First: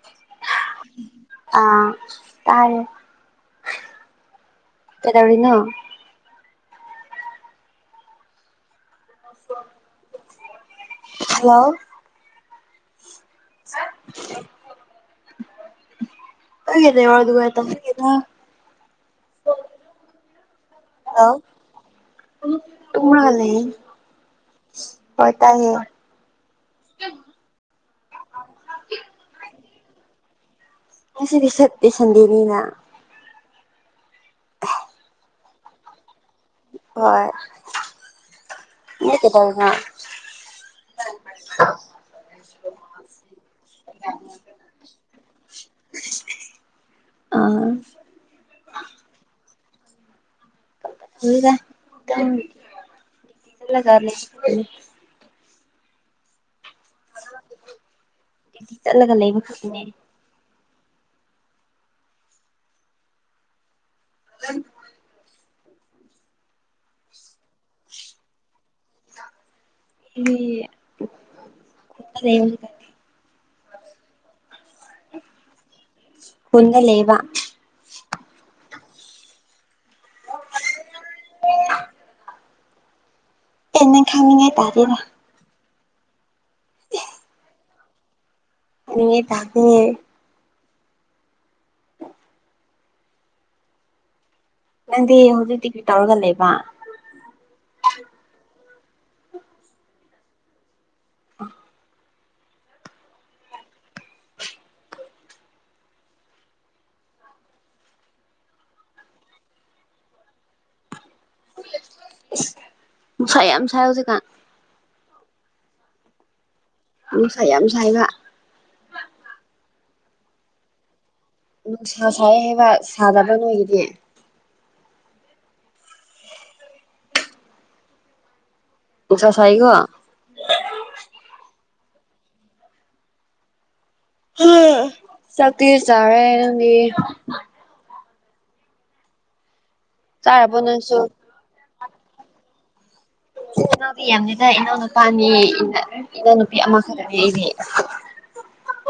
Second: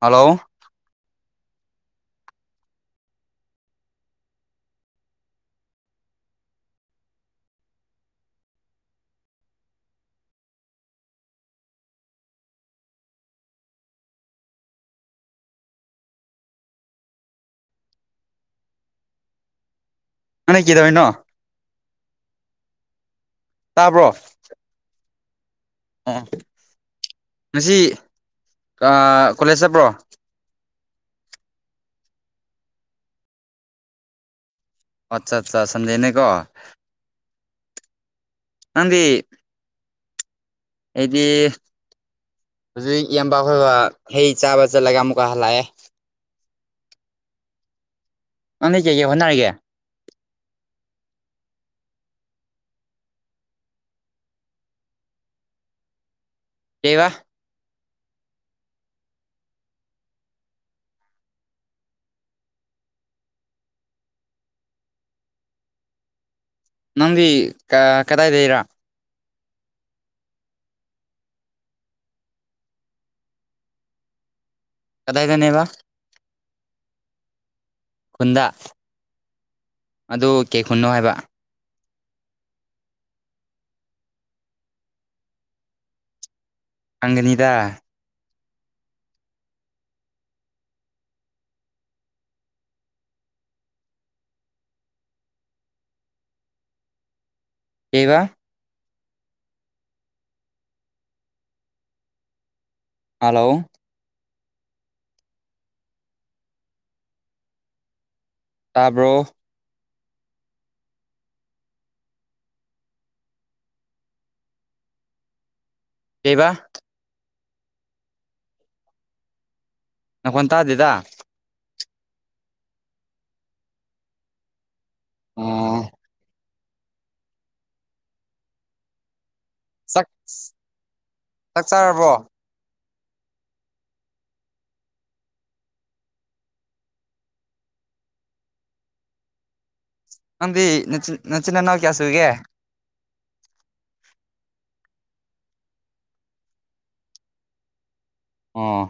Hello ꯑꯥ ꯇꯥꯔꯦ ꯆꯗꯥꯧꯔꯤꯅ ꯑꯣ ꯍꯜꯂꯣ [inaudible] ꯅꯒꯤ ꯅꯦꯇꯋꯥꯛ ꯅꯨꯉꯁꯤ ꯇꯕꯒꯤꯔꯥ ꯅꯒ ꯑꯩ ꯀꯤꯗꯣꯔꯦꯅꯣ ꯋꯥꯂꯦ [unintelligible] ꯑꯣ ꯉꯁꯤ ꯑ ꯀꯣꯂꯦꯖ ꯆꯠꯄ꯭ꯔꯣ ꯉꯁꯤꯗꯤ ꯁꯟꯗꯦ ꯁꯟꯗꯦꯅꯤꯅ ꯑꯠꯆꯥꯠꯆꯥ ꯁꯟꯗꯦꯅꯦꯀꯣ ꯍꯣꯏ ꯅꯪꯗꯤ ꯀꯩꯗꯧꯔꯤꯅꯣ ꯑꯩꯗꯤ ꯍꯧꯖꯤꯛ ꯏꯌꯥꯝꯕꯈꯣꯏꯒ ꯍꯩ ꯆꯥꯕ ꯆꯠꯂꯒ ꯑꯃꯨꯛꯀ ꯍꯜꯂꯛꯑꯦ ꯑ ꯅꯪꯗꯤ ꯀꯩ ꯀꯩ ꯍꯣꯠꯅꯔꯤꯒꯦ [unintelligible] ꯗꯦ ꯀꯩꯝ [unintelligible] ꯀꯩꯕ ꯗ꯭ꯌꯨꯇꯤ ꯆꯠꯂꯒ ꯂꯩꯕꯈꯛꯇꯅꯦ [unintelligible] ꯅꯪꯗꯤ ꯀ ꯀꯗꯥꯏꯗꯩꯔꯥ ꯑꯩꯗꯤ [unintelligible] ꯀꯗꯥꯏꯗꯅꯦꯕ ꯈꯨꯟꯗ ꯂꯩꯌꯦꯕ ꯈꯨꯟꯗ ꯑꯗꯨ ꯀꯩ ꯈꯨꯨꯟꯅꯣ ꯍꯥꯏꯕ ꯑꯦ ꯅꯪ ꯈꯪꯉꯤꯅꯦ ꯇꯥꯗꯦꯅꯦ ꯈꯪꯒꯅꯤꯗꯥ [unintelligible] ꯇꯥꯗꯦ ꯅꯪꯗꯤ ꯍꯧꯖꯤꯛꯇꯤ ꯀꯔꯤ ꯇꯧꯔꯒ ꯂꯩꯕ ꯀꯩꯕ ꯑ ꯍꯜꯂꯣ [inaudible] ꯇꯥꯕ꯭ꯔꯣ ꯅꯨꯡꯁꯥ ꯌꯥꯝ ꯁꯥꯏ ꯍꯧꯖꯤꯛꯀꯥꯟ ꯀꯩꯕ ꯅꯨꯡꯁꯥ ꯌꯥꯝ ꯁꯥꯏꯕ ꯅꯈꯣꯟ ꯇꯥꯗꯦꯗ ꯅꯨꯡꯁꯥ ꯁꯥꯏ ꯍꯥꯏꯕ ꯁꯥꯗꯕ ꯅꯣꯏꯗꯗꯤ ꯑ ꯅꯨꯡꯁꯥ ꯁꯥꯏꯀꯣ ꯆꯥꯛ ꯆꯥꯛ ꯆꯥꯔꯕꯣ [unintelligible] ꯆꯥꯛꯇꯤ ꯆꯔꯦ ꯅꯪꯗꯤ ꯆꯥꯔꯕꯣ ꯅꯪꯗꯤ ꯅꯪꯁꯨ ꯅꯆꯤꯟ ꯅꯆꯤꯟ ꯅꯅꯥꯎ ꯀꯌꯥ ꯁꯨꯨꯒꯦ [inaudible] ꯏꯅꯥꯎꯄꯤ ꯌꯥꯝꯗꯦꯗ ꯏꯅꯥꯎ ꯅꯨꯄꯥ ꯑꯅꯤ ꯏꯅꯥꯎ ꯅꯨꯄꯤ ꯑꯃ ꯈꯠꯇꯅꯦ ꯑꯩꯗꯤ ꯑꯣ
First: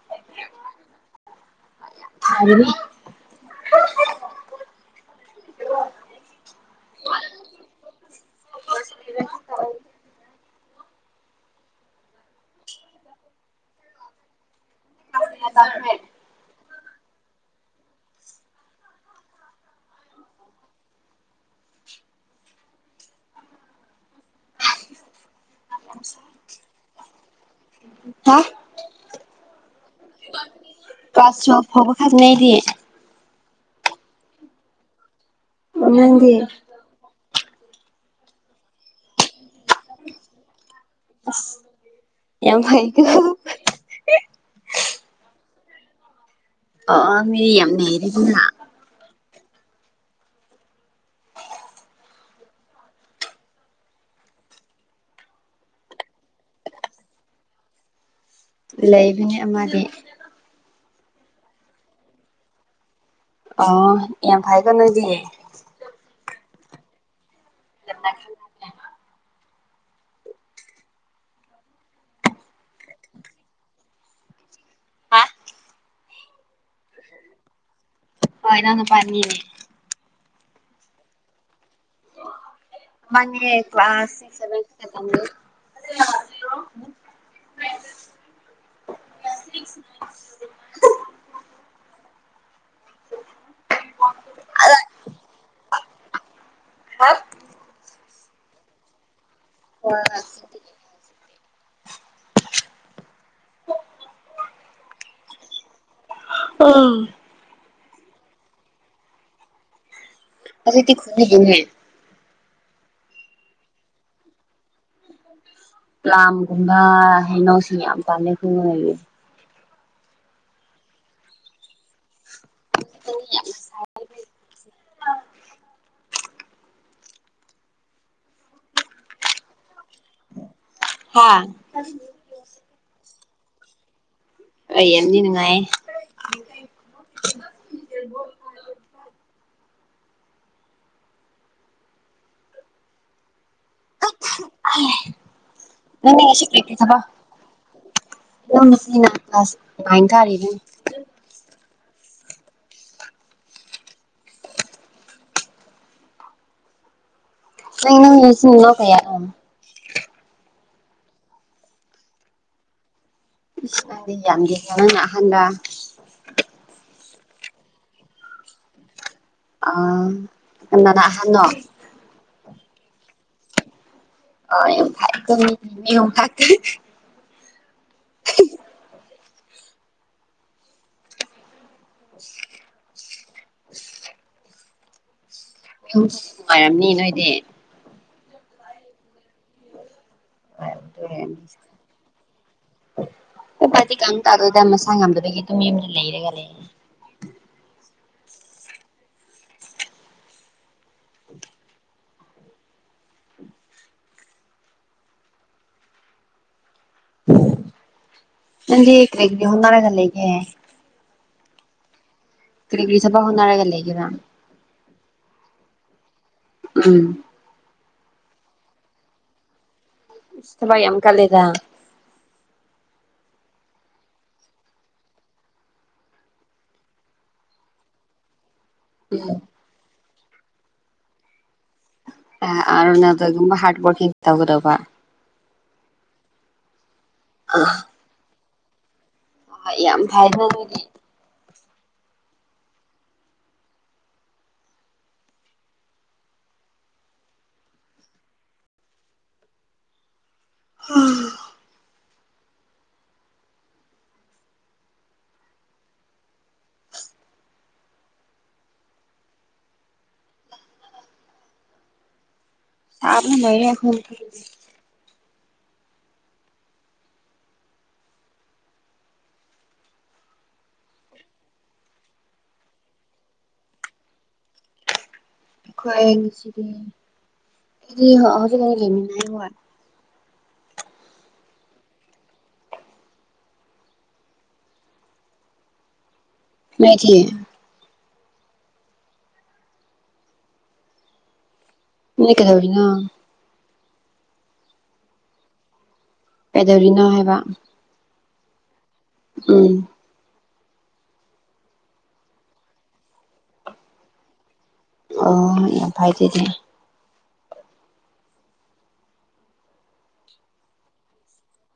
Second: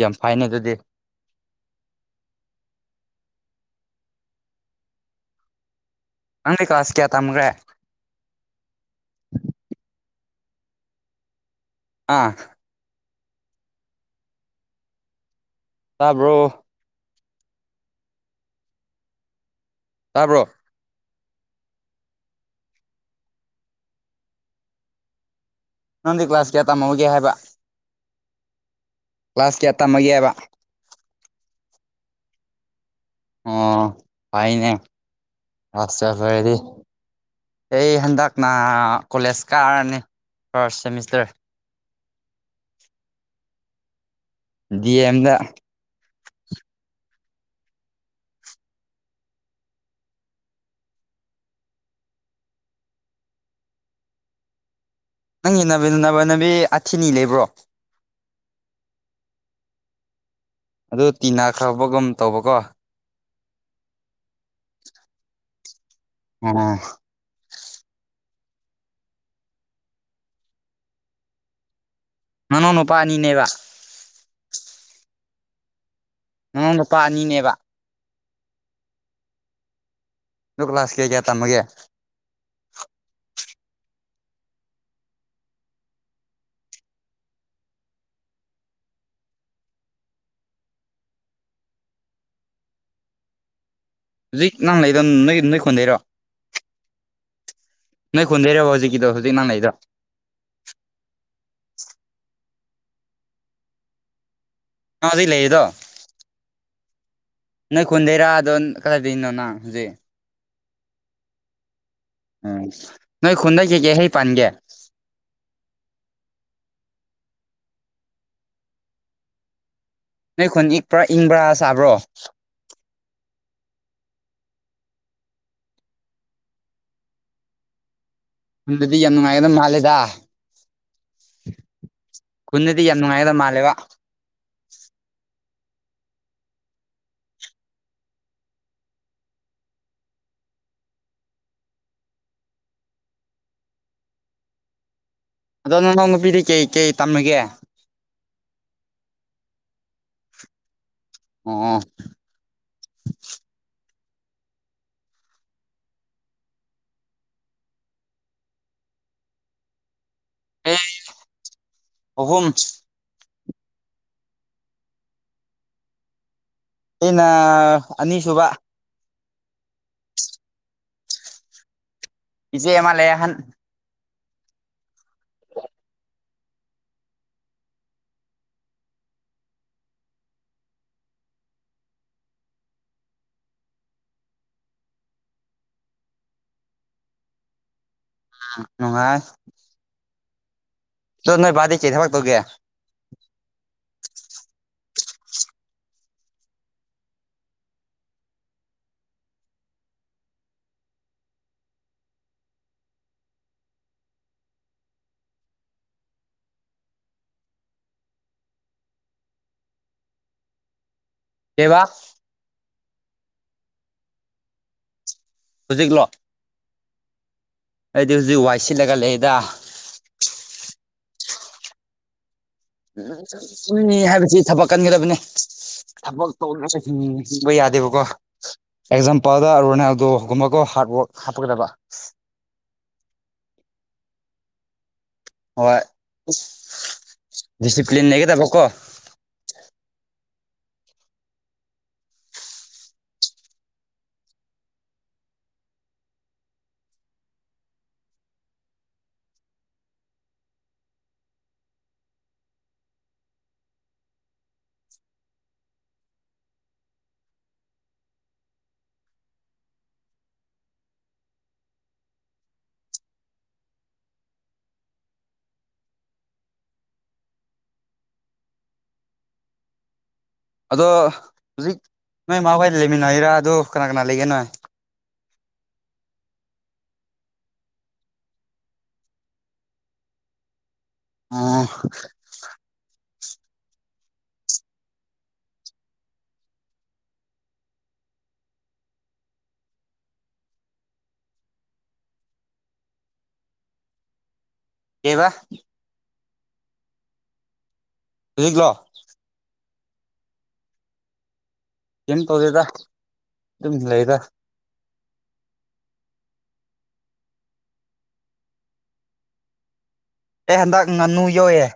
ꯌꯥꯝ ꯐꯩꯅꯦ ꯑꯗꯨꯗꯤ ꯌꯥꯝ ꯐꯕꯅꯤ [unintelligible] ꯅꯪꯗꯤ ꯀ꯭ꯂꯥꯁ ꯀꯌꯥ ꯇꯝꯒ꯭ꯔꯦ ꯑꯥ ꯇꯥꯕ꯭ꯔꯣ ꯇꯥꯕ꯭ꯔꯣ ꯅꯪꯗꯤ ꯀ꯭ꯂꯥꯁ ꯀꯌꯥ ꯇꯝꯍꯧꯒꯦ ꯍꯥꯏꯕ ꯍꯥ ꯀ꯭ꯂꯥꯁ ꯀꯌꯥ ꯇꯝꯃꯒꯦꯕ ꯐꯕ ꯈꯥꯇꯥꯅꯦ ꯑꯩꯗꯤ ꯑꯣ ꯐꯩꯅꯦ ꯀ꯭ꯂꯥꯁ ꯇꯨꯋꯦꯞ ꯅꯪꯗꯤ ꯂꯣꯏꯔꯗꯤ ꯑꯩ ꯍꯟꯗꯛꯅ ꯀꯣꯂꯦꯖ ꯀꯥꯔꯅꯤ ꯐꯥꯔꯁ ꯁꯦꯃꯤꯁꯇꯔ ꯌꯥꯝ ꯐꯩ [unintelligible] ꯗꯤ ꯑ [inaudible] ꯃꯤꯌꯥꯝ ꯌꯥꯝꯂꯩꯔꯤꯗꯅ ꯅꯪꯒꯤ ꯅꯕꯤꯟ ꯅꯃꯥꯟꯅꯕꯤ ꯑꯊꯤꯅꯤ ꯂꯩꯕ꯭ꯔꯣ ꯂꯩꯕꯅꯦ ꯑꯃꯗꯤ ꯑꯗꯨ ꯇꯤꯅꯥ ꯈꯥꯕꯒꯨꯝ ꯇꯧꯕꯀꯣ ꯑ ꯌꯥꯝ ꯐꯥꯀꯣ ꯅꯣꯏꯗꯤ ꯑ [unintelligible] ꯉꯅꯥꯎ ꯅꯨꯄꯥ ꯑꯅꯤꯅꯦꯕ ꯍꯥ ꯅꯅꯥꯎ ꯅꯨꯄꯥ ꯑꯅꯤꯅꯦꯕ ꯑ ꯏꯅꯥꯎ ꯅꯨꯄꯥ ꯑꯅꯤꯅꯦ ꯑꯗꯣ ꯀ꯭ꯂꯥꯁ ꯀꯌꯥ ꯀꯌꯥ ꯇꯝꯃꯒꯦ ꯑꯃꯅꯦ ꯀ꯭ꯂꯥꯁ ꯁꯤꯛ ꯁꯕꯦꯟ [inaudible] [unintelligible] ꯍꯧꯖꯤꯛ ꯅꯍꯪ ꯂꯩꯗ ꯅꯣꯏꯒꯤ ꯅꯣꯏ ꯈꯨꯟꯗꯩꯔꯣ ꯍꯥ ꯅꯣꯏ ꯈꯨꯟꯗꯩꯔꯣꯕ ꯍꯧꯖꯤꯛ ꯀꯤꯗꯣ [unintelligible] [inaudible] ꯅꯩ ꯍꯧꯖꯤꯛ ꯂꯩꯗꯣ ꯑꯥ ꯅꯣꯏ ꯈꯨꯟꯗꯩꯔꯥꯗꯣ ꯀꯗꯥꯥꯏꯗꯣꯏꯅꯣ ꯅꯪ ꯍꯧꯖꯤꯛ ꯍꯧꯖꯤꯛꯗꯤ ꯈꯨꯟꯗꯒꯤꯅꯦ ꯎ ꯅꯣꯏ ꯈꯨꯟꯗ ꯀꯩꯀꯩ ꯍꯩ ꯄꯥꯟꯒꯦ ꯄꯥꯝꯒꯨꯝꯕ ꯍꯩꯅꯣꯁꯤꯡ ꯌꯥꯝ ꯄꯥꯜ ꯂꯦ ꯅ ꯈꯨꯟꯗꯤ ꯄꯨꯔꯥ ꯏꯪꯕ꯭ꯔꯥ ꯁꯥꯕ꯭ꯔꯣ [inaudible] ꯈꯨꯟꯗꯗꯤ ꯌꯥꯝ ꯅꯨꯡꯉꯥꯏꯒꯗꯧꯕ ꯃꯥꯜꯂꯦꯗꯥ ꯍꯥ ꯅꯨꯡꯉꯥꯏꯗ ꯃꯥꯜꯂꯦꯕ ꯑꯩ ꯌꯥꯝꯅꯤ ꯅꯨꯡꯉꯥꯏ [inaudible] ꯑꯩ ꯑꯗꯣ ꯅꯥꯅꯥꯎ ꯅꯨꯄꯤꯗꯤ ꯀꯩ ꯀꯩ ꯇꯝꯃꯒꯦ ꯏꯅꯥꯎ ꯅꯨꯄꯥꯅꯤꯅ ꯀ꯭ꯂꯥꯁ ꯅꯥꯏꯟ ꯀꯥꯔꯤꯅꯦ ꯑꯣ ꯅꯣꯏ ꯅꯆꯤꯟ ꯅꯅꯥꯎ ꯀꯌꯥꯅꯣ ꯑꯦ ꯑꯍꯨꯝ ꯍꯥꯏꯗꯤ ꯌꯥꯝ ꯅꯪꯅ ꯑꯍꯟꯔ ꯑꯩꯅ ꯑꯅꯤꯁꯨꯕ ꯑꯥ ꯀꯥꯟꯅꯅ ꯑꯍꯟꯅꯣ ꯏꯆꯦ ꯑꯃꯥ ꯂꯩ ꯑꯍꯥꯟ ꯑ ꯊ ꯊ [inaudible] ꯅꯨꯡꯉꯥꯏꯔꯝꯅꯤ ꯅꯣꯏꯗꯤ ꯅꯨꯡꯉꯥꯏ ꯑꯗꯣ ꯅꯣꯏ ꯕꯥꯗꯤ ꯀꯩ ꯊꯕꯛ ꯇꯧꯒꯦ ꯍ ꯐꯗꯤ ꯀꯪ ꯇꯗꯗ ꯃ ꯁꯥꯡꯉꯝꯗꯕꯒꯤ ꯇꯨꯝ ꯌ ꯑꯃꯗ ꯂꯩꯔꯒ ꯂꯩ [inaudible] ꯅꯪꯗꯤ ꯀ꯭ꯔꯦꯒ ꯍꯨꯟꯅꯔꯦꯗ ꯂꯩꯒꯦꯦ ꯀꯕ ꯀꯔꯤ ꯀ꯭ꯔꯤ ꯁꯐꯕ ꯅꯅꯥꯔꯒ ꯂꯩꯗꯅ ꯍꯧꯖꯤꯛꯂꯣ ꯎꯝ ꯑꯩꯗꯤ ꯍꯧꯖꯤꯛ ꯋꯥꯏ ꯁꯤꯜꯂꯒ ꯂꯩꯗ ꯇꯚ ꯌꯥꯝ ꯀ ꯂꯩꯗ ꯎꯅꯤ ꯍꯥꯏꯕꯁꯤ ꯊꯕꯛ ꯀꯟ ꯒꯗꯕꯅꯦ ꯊꯕꯛ ꯇ ꯍꯤꯡꯕ ꯌꯥꯗꯦꯕꯀꯣ ꯎꯝ ꯑꯦꯛꯖꯥꯝꯄꯜꯗ ꯑꯔꯣꯅꯦꯗꯣꯒꯨꯝꯕꯒ ꯍꯥꯔꯗ ꯋꯥꯔꯛ ꯍꯥꯞꯄꯒꯗꯕ ꯑꯔ ꯑꯗꯨꯒꯨꯝ ꯍꯔ ꯋꯥꯔꯀꯤ ꯇꯒꯗꯕ ꯍꯣꯏ ꯗꯤꯁꯤꯄ꯭ꯂꯤꯟ ꯅꯒꯦꯗ ꯂ ꯀꯣ ꯑ ꯌꯥꯝ ꯐꯥꯏꯅ ꯑꯗꯨꯅꯦ ꯎꯡ ꯆꯕ ꯃꯔ ꯐ ꯇ ꯑꯗꯣ ꯍꯧꯖꯤꯛ ꯅꯣꯏ ꯃꯥꯃ ꯍꯣꯏꯗ ꯂꯩꯃꯤꯟꯅ ꯍꯥꯏꯔꯥ ꯑꯗꯣ ꯀꯅꯥ ꯀꯅꯥ ꯂꯩꯒꯅꯣ ꯍꯥꯏ ꯈ꯭ꯋꯥꯣꯏꯅꯨꯡꯁꯤꯗꯤꯗꯤ ꯍꯧꯖꯤꯛ ꯀꯔꯤ ꯂꯩꯃꯤ ꯑꯥ ꯃꯇ ꯏ ꯀꯗꯕꯅ ꯀ ꯄꯦꯗꯣꯔꯤꯅꯥ ꯍꯥꯏꯕ ꯖꯤꯂꯣ ꯎꯝ ꯀꯝ ꯇꯧꯔꯦꯗ ꯑꯗꯨꯝ ꯂꯩꯗ ꯑꯣ ꯌꯥꯝ ꯐꯥꯏꯗꯗꯤ ꯑꯦ ꯍꯟꯗꯛ ꯉꯥꯅꯨ ꯌꯣꯛꯌꯦꯦ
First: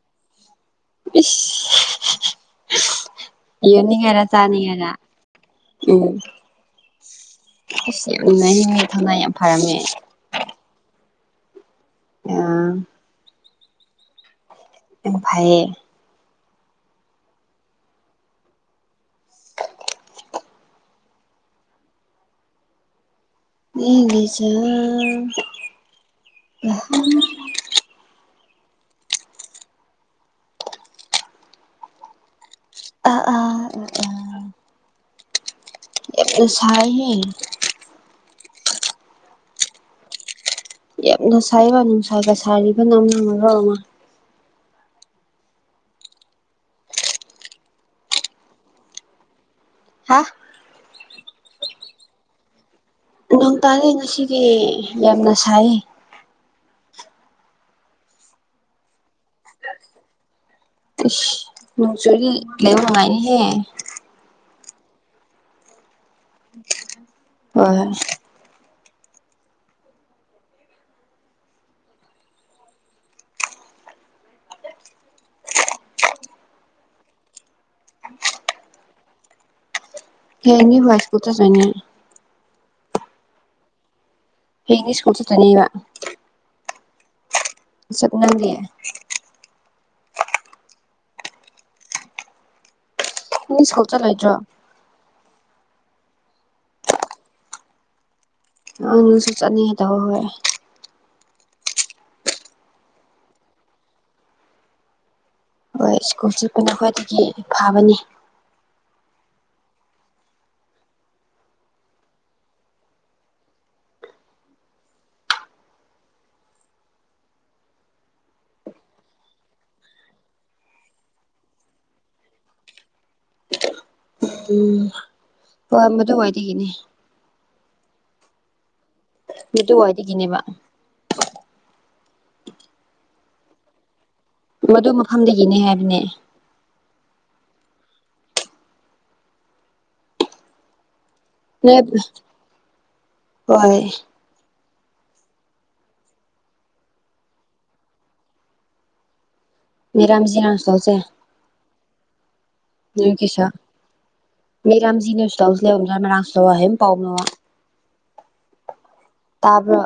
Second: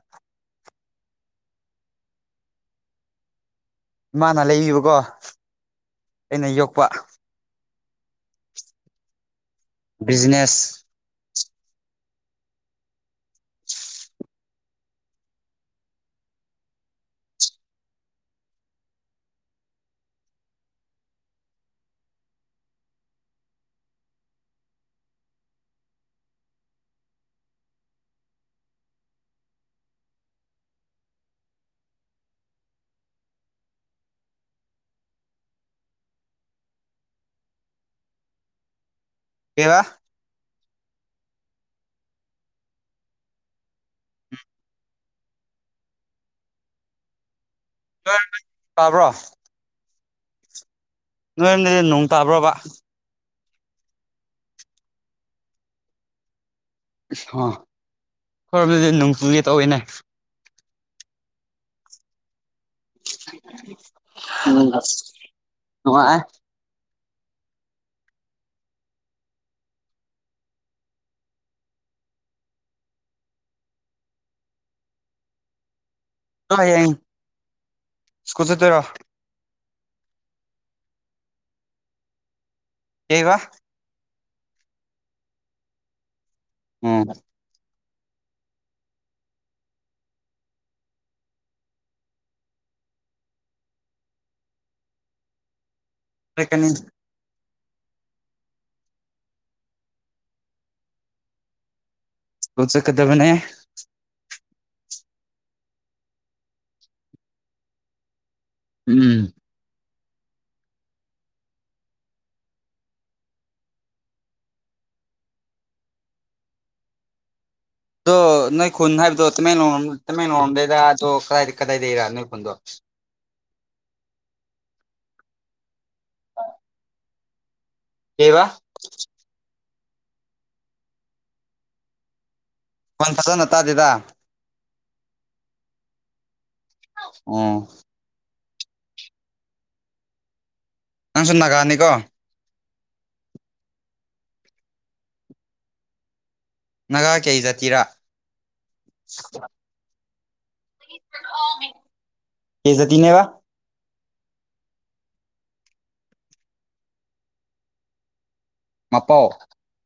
[unintelligible] ꯌꯅꯤꯉꯦꯔ ꯏꯃꯥꯅ ꯆꯥꯅꯤꯉꯦꯔ ꯂꯩꯕꯤꯕꯀꯣ ꯎꯝ ꯑꯩꯅ ꯌꯣꯛꯄ ꯥꯏ ꯊꯉ ꯌꯥꯝ ꯐꯔꯝꯃꯦ ꯕꯤꯖꯤꯅꯦꯁ ꯑ ꯐꯥꯏꯌꯦ [inaudible] ꯃꯤꯒꯤ ꯆ ꯑ ꯑ ꯑꯥ ꯑ ꯁꯥꯏ ꯀꯕꯥ ꯌꯥꯝꯅ ꯁꯥꯏꯕ ꯅꯨꯡꯁꯥꯏꯕ ꯁꯥꯔꯤꯕ ꯅꯝꯅ ꯃꯔꯣ ꯑꯃ ꯇꯥꯕ꯭ꯔꯣ ꯍꯥ ꯅꯣꯏ ꯅꯣꯏ ꯅꯣꯡ ꯇꯥꯕ꯭ꯔꯣꯕ ꯅ ꯇꯥꯔꯦ ꯉꯁꯤꯗꯤ ꯌꯥꯝꯅ ꯁꯥꯏ ꯑ ꯈꯔꯗꯤ ꯅꯣꯡꯆꯨꯒꯤ ꯇꯧꯋꯤꯅꯦ ꯅꯨꯡ ꯆꯨꯔꯤ ꯂꯩꯕ ꯅꯨꯡꯉꯥꯏꯅꯤꯍꯦ ꯑ ꯅꯅꯨꯡꯉ ꯑꯦ ꯍꯣꯏ ꯌꯦꯏ ꯁ꯭ꯀꯨꯜ ꯆꯠꯇꯔꯣ ꯍꯦꯅꯤ ꯁꯀꯨꯇ ꯆ ꯀꯩꯕꯥ꯫ ꯍꯌꯦꯡꯗꯤ ꯁ꯭ꯀꯨꯜ ꯆꯠꯇꫭꯏꯅꯦꯕ꯫ ꯑꫭ ꯁꯛꯅꯪꯗꯤ꯫ ꯅꯪ ꯁ꯭ꯀꯨꯜ ꯆꯠꯂꫭꯏꯗ꯭ꯔꫭ꯫ ꯆꯠꯀꯅꯤ꯫ ꯑꯅ ꯁꯣ ꯆꯠꯅꯤꯡ ꯇꯧ ꯍꯣꯏ꯫ ꯀꯨꯜ ꯆꯠꯀꯗꯕꯅꯦ꯫ ꯍꯣꯏ ꯁ꯭ꯀꯨꯜ ꯆꯠꯄꯅ ꯈ꯭ꯋꯥꯏꯗꯒꯤ ꯐꯥꯕꯅꯤ꯫ ꯎꯝ ꯑꯗꯣ ꯅꯣꯏ ꯈꯨꯟ ꯍꯥꯏꯕꯗꯣ ꯇꯃꯦꯡꯂꯣꯡ ꯇꯃꯦꯡꯂꯣꯡꯔꫭꯝꯗꯩꯔꯥ ꯑꯗꯣ ꯀꯗꯥꯏꯗꯒꯤꯔꯥ ꯅꯣꯏ ꯈꯨꯟꯗꯣ꯫ ꯎꯝ ꯍꯣꯏ ꯃꯗꯨꯋꯥꯏꯗꯒꯤꯅꯦ꯫ ꯀꯩꯕꯥ꯫ ꯑꯗꯨꯋꯥꯏꯗꯒꯤꯅꯦꯕ꯫ ꯅꯪ ꯐꯖꯅ ꯇꯥꯗꯦꯗꯥ꯫ ꯃꯗꯨ ꯃꯐꯝꯗꯒꯤꯅꯦ ꯍꯥꯏꯕꯅꯦ꯫ ꯑꯣꯝ ꯅꯪꯁꯨ ꯅꯣꯏ ꯅꯥꯒꯥꯅꯤꯀꯣ꯫ ꯍꯣꯏ꯫ ꯅꯥꯒꯥ ꯀꯩ ꯖꯥꯇꯤꯔꯥ꯫ [unintelligible] ꯀꯩ ꯖꯥꯇꯤꯅꯦꯕ ꯃꯄꯥꯎ [unintelligible] ꯇꯥꯕ꯭ꯔꯣ꯫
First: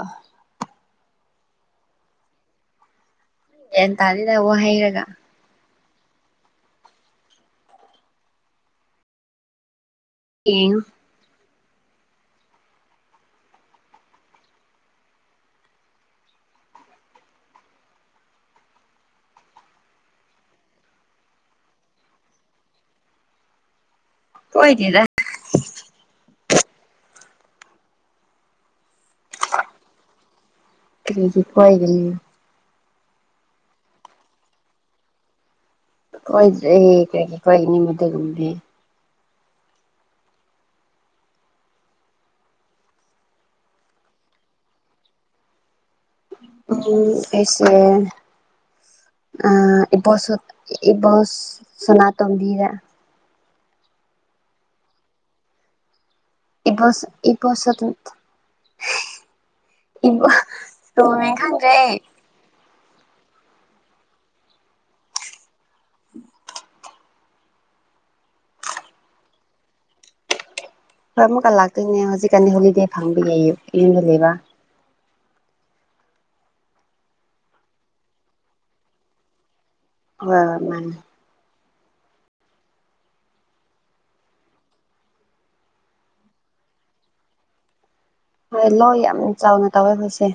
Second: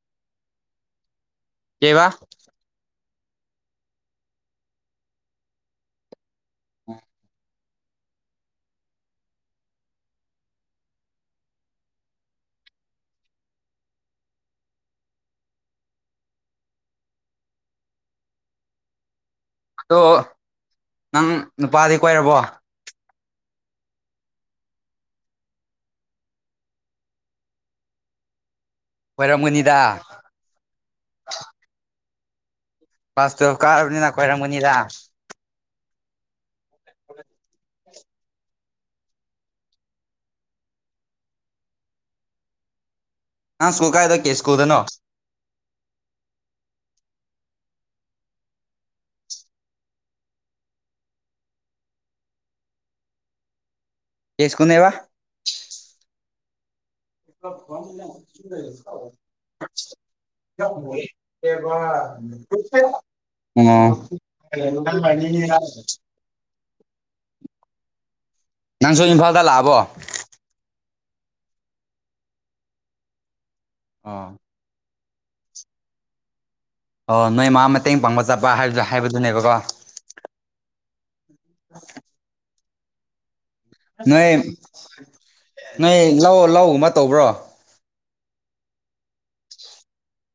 ꯀꯩꯕꯥ꯫ ꯒ꯭ꯌꯥꯟ ꯇꯥꯗꯦꯗ ꯋꯥ ꯍꯩꯔꯒ꯫ ꯑꫭ ꯌꯦ ꯑꯗꯣ ꯅꯪ ꯅꯨꯄꯥꯗꯤ ꯀꯣꯏꯔꯕꯣ꯫ ꯀꫭꯏꯗꯦꯗ꯫ ꯀꯣꯏꯔꯝꯒꯅꯤꯗ ꯀꯔꯤꯒꯤ ꯀꫭꯏꯒꯅꯤ꯫ Class twelve ꯀꯥꯔꯕꯅꯤꯅ ꯀꯣꯏꯔꯝꯒꯅꯤꯗꯥ꯫ ꯀꫭꯏꯗꯦ ꯀꯩꯒꯤ ꯀꫭꯏꯒꯅꯤ ꯑꯗꯨꯒꯨꯝꯕꯗꯤ꯫ ꯑ ꯁ꯭ꯀꯨꯜ ꯀꯥꯏꯗꫭ ꯀꯩ ꯁ꯭ꯀꯨꯜꯗꯅꯣ꯫ ꯎꯝ ꯑꯩꯁꯦ ꯑꯥ ꯏꯕꫭꯁ ꯏꯕꯣ ꯁꯅꯥꯇꫭꯝꯕꯤꯔ ꯌꯦꯁꯀꫭꯅꯦꯕ꯫ꯥ ꯏꯕꫭꯁ [inaudible] [unintelligible] [inaudible] [unintelligible] ꯑꫭ [inaudible] ꯏꯕꯣ ꯇꯣꯡꯃꯤꯡ ꯈꯪꯗ꯭ꯔꯦ ꯑꯩ ꯅꯪꯁꯨꯨ ꯏꯝꯐꯥꯜꯗ ꯂꯥꯛꯑꯕꯣ꯫ ꯍꯣꯏ ꯑꯃꯨꯛꯀ ꯂꯥꯛꯇꯣꯏꯅꯦ ꯍꯧꯖꯤꯛꯀꯥꯟ ꯍꯣꯂꯤꯗꯦ ꯐꯪꯕꯒꯤ ꯌꯨꯝꯗ ꯂꯩꯕ꯫ ꯑꯣ ꯑꯣ ꯅꯣꯏ ꯃꯥ ꯃꯇꯦꯡ ꯄꯥꯡꯕ ꯆꯠꯄꯥ ꯍꯥꯏꯕꯗꯣ ꯍꯥꯏꯕꯗꯨꯅꯦꯕꯀꯣ꯫ ꯍꫭꯏ-ꯍꯥꯏ ꯃꯥꯅꯦ꯫ [unintelligible] ꯅꯣꯏ ꯅꯣꯏ ꯂꯧ ꯂꯧꯒꯨꯝꯕ ꯇꯧꯕ꯭ꯔꯣ꯫ ꯍꯣꯏ ꯂꯣ ꯌꯥꯝ ꯆꯥꯎꯅ ꯇꯧꯋꯦ ꯍꯣꯏꯁꯦ꯫